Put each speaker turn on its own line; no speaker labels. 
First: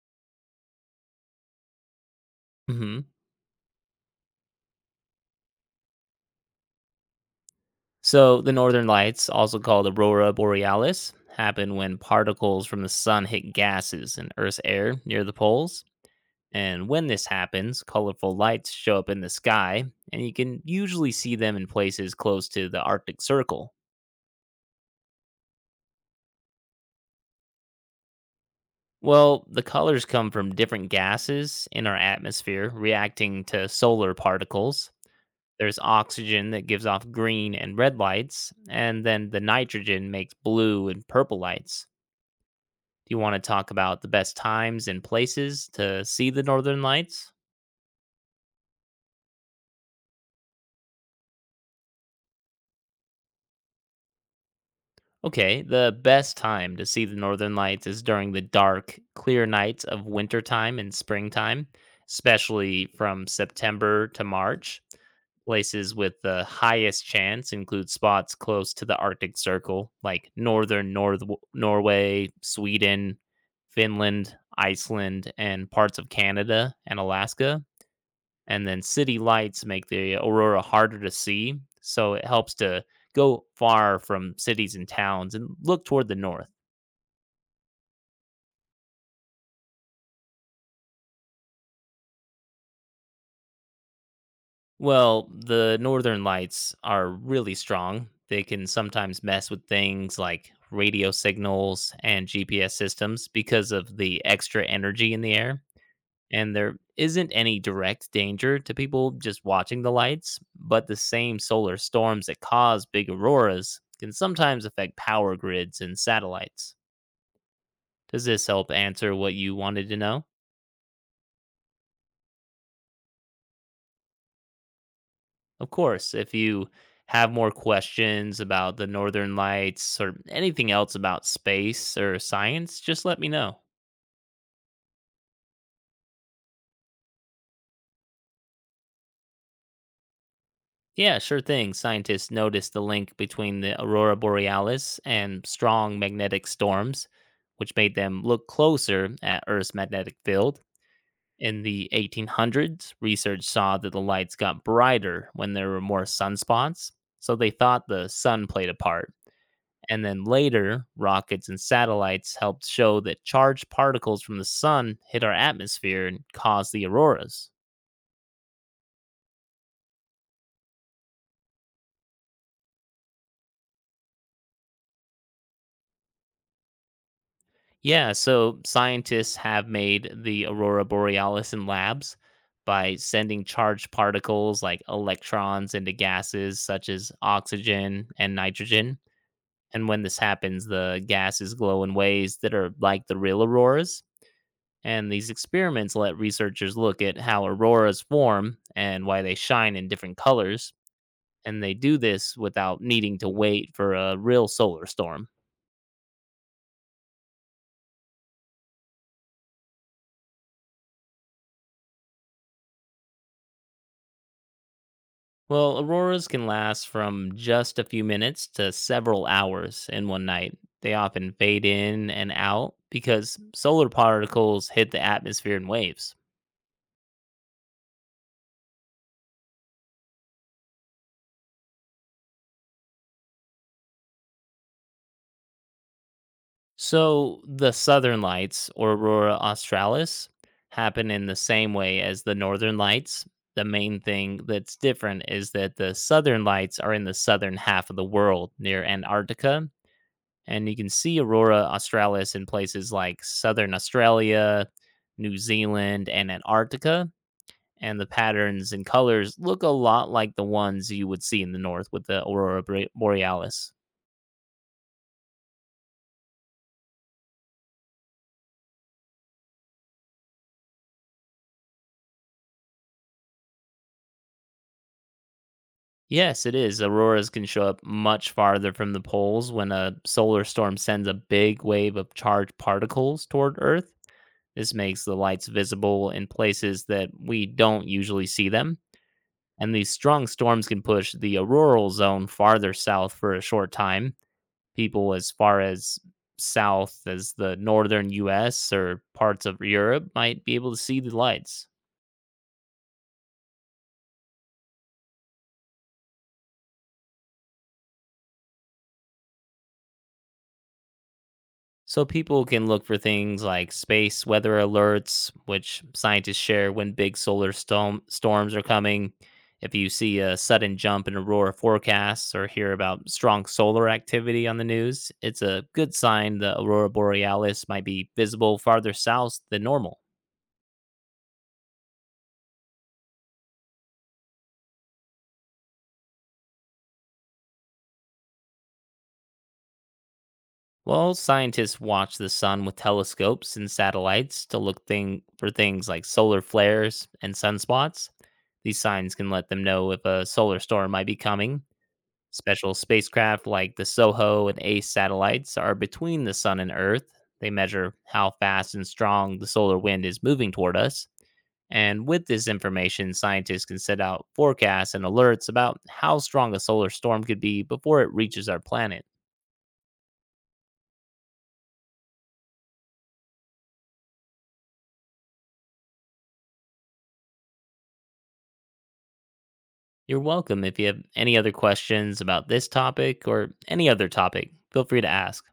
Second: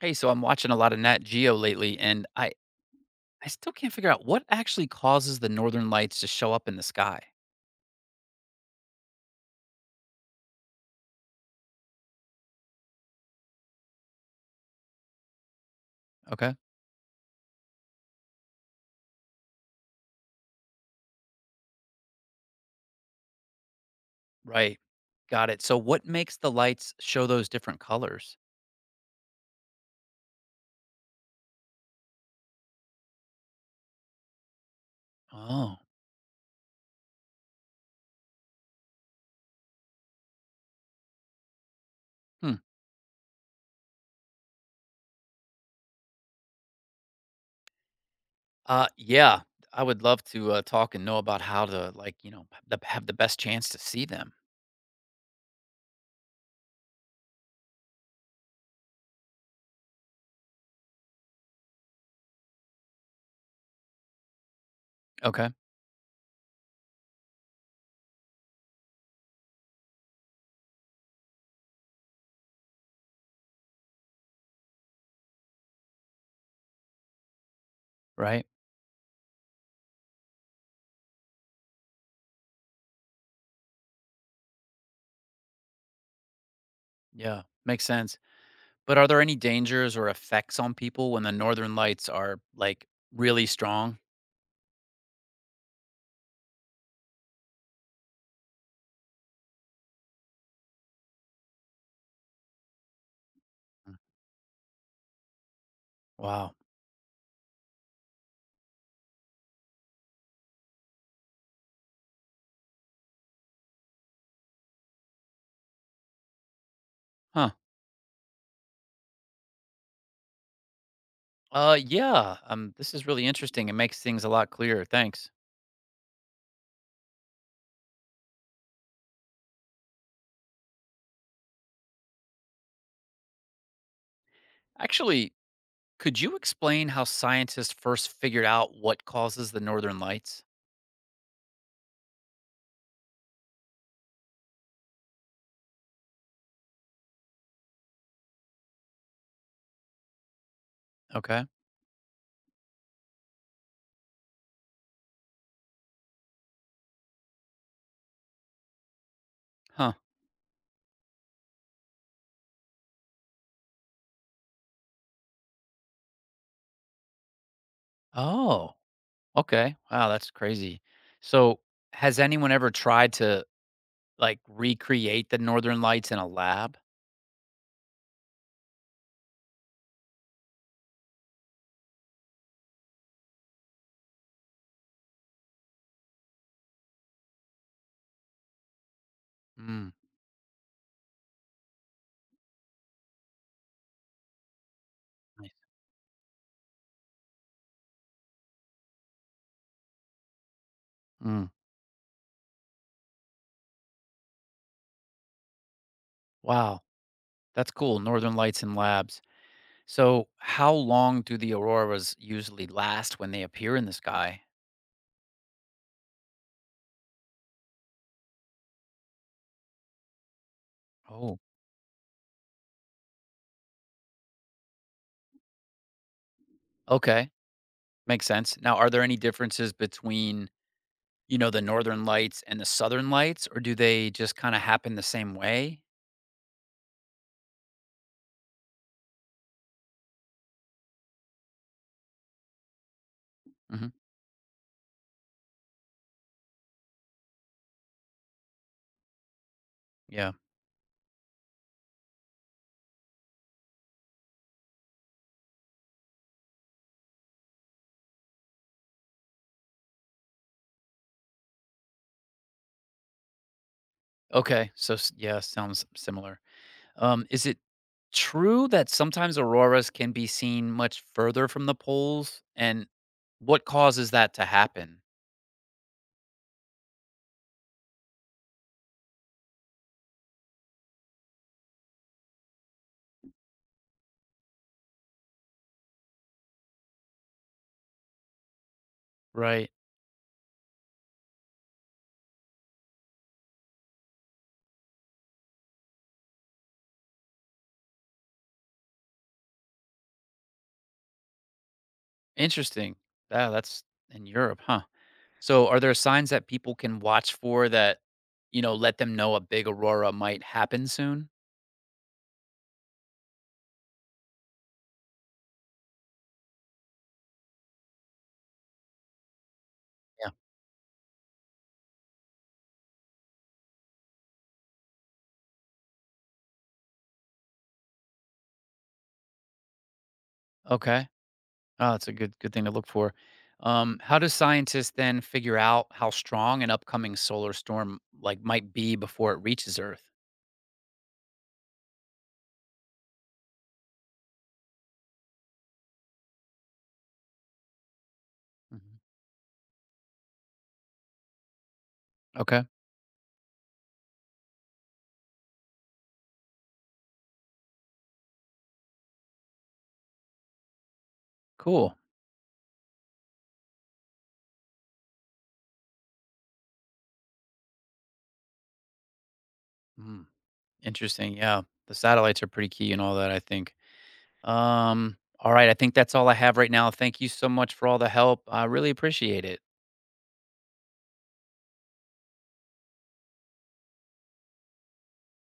Hey, so I'm watching a lot of Nat Geo lately, and I
Hmm.
I still can't figure out what actually causes the northern lights to show up in the sky.
So the northern lights, also called aurora borealis, happen when particles from the sun hit gases in Earth's air near the poles.
Okay.
And when this happens, colorful lights show up in the sky, and you can usually see them in places close to the Arctic Circle.
Right. Got it. So what makes the lights show those different colors?
Well, the colors come from different gases in our atmosphere reacting to solar particles.
Oh,
There's oxygen that gives off green and red lights, and then the nitrogen makes blue and purple lights.
hmm.
Do you want to talk about the best times and places to see the northern lights?
Yeah, I would love to talk and know about how to have the best chance to see them.
Okay, the best time to see the northern lights is during the dark, clear nights of wintertime and springtime, especially from September to March.
Okay.
Places with the highest chance include spots close to the Arctic Circle, like Norway, Sweden, Finland, Iceland, and parts of Canada and Alaska.
Right.
And then city lights make the aurora harder to see, so it helps to go far from cities and towns and look toward the north.
Yeah, makes sense. But are there any dangers or effects on people when the northern lights are like really strong?
Well, the northern lights are really strong. They can sometimes mess with things like radio signals and GPS systems because of the extra energy in the air.
Wow.
And there isn't any direct danger to people just watching the lights, but the same solar storms that cause big auroras can sometimes affect power grids and satellites.
Huh.
Does this help answer what you wanted to know?
Yeah. This is really interesting. It makes things a lot clearer. Thanks.
Of course, if you have more questions about the northern lights or anything else about space or science, just let me know.
Actually, could you explain how scientists first figured out what causes the northern lights?
Yeah, sure thing. Scientists noticed the link between the aurora borealis and strong magnetic storms, which made them look closer at Earth's magnetic field.
Okay.
In the 1800s, research saw that the lights got brighter when there were more sunspots, so they thought the sun played a part.
Huh.
And then later, rockets and satellites helped show that charged particles from the sun hit our atmosphere and caused the auroras.
Oh, okay. Wow, that's crazy. So, has anyone ever tried to like recreate the northern lights in a lab?
Yeah, so scientists have made the aurora borealis in labs by sending charged particles like electrons into gases such as oxygen and nitrogen. And
Mm.
when this happens, the gases glow in ways that are like the real auroras. And these
Nice.
experiments let researchers look at how auroras form and why they shine in different colors,
Mm.
and they do this without needing to wait for a real solar storm.
Wow, that's cool. Northern lights in labs. So, how long do the auroras usually last when they appear in the sky?
Well, auroras can last from just a few minutes to several hours in one night. They often
Oh,
fade in and out because solar particles hit the atmosphere in waves.
okay. Makes sense. Now, are there any differences between, you know, the northern lights and the southern lights, or do they just kind of happen the same way?
So, the southern lights, or aurora australis, happen in the same way as the northern lights. The
Hmm.
main thing that's different is that the southern lights are in the southern half of the world near Antarctica,
Yeah.
and you can see Aurora australis in places like southern Australia, New Zealand, and Antarctica. And the patterns and colors look a lot like the ones you would see in the north with the Aurora borealis.
Okay. So, yeah, sounds similar. Is it true that sometimes auroras can be seen much further from the poles? And what causes that to happen?
Yes, it is. Auroras can show up much farther from the poles when a solar storm sends a big wave of charged particles toward Earth. This makes the lights visible in places that we don't usually see them.
Right.
And these strong storms can push the auroral zone farther south for a short time. People as far as south as the northern US or parts of Europe might be able to see the lights.
Interesting. Yeah, that's in Europe, huh? So, are there signs that people can watch for that, you know, let them know a big aurora might happen soon?
So people can look for things like space weather alerts, which scientists share when big storms are coming. If you see
Yeah.
a sudden jump in aurora forecasts or hear about strong solar activity on the news, it's a good sign the aurora borealis might be visible farther south than normal.
Okay. Oh, that's a good thing to look for. How do scientists then figure out how strong an upcoming solar storm like might be before it reaches Earth?
Well, scientists watch the sun with telescopes and satellites to look for things like solar flares and sunspots. These
Mhm.
signs can let them know if a solar storm might be coming.
Okay,
Special spacecraft like the SOHO and ACE satellites are between the Sun and Earth. They measure how fast and strong the solar wind is moving toward us.
cool,
And with this information, scientists can set out forecasts and alerts about how strong a solar storm could be before it reaches our planet.
mm, interesting. Yeah, the satellites are pretty key and all that, I think. All right, I think that's all I have right now. Thank you so much for all the help. I really appreciate it.
You're welcome. If you have any other questions about this topic or any other topic, feel free to ask.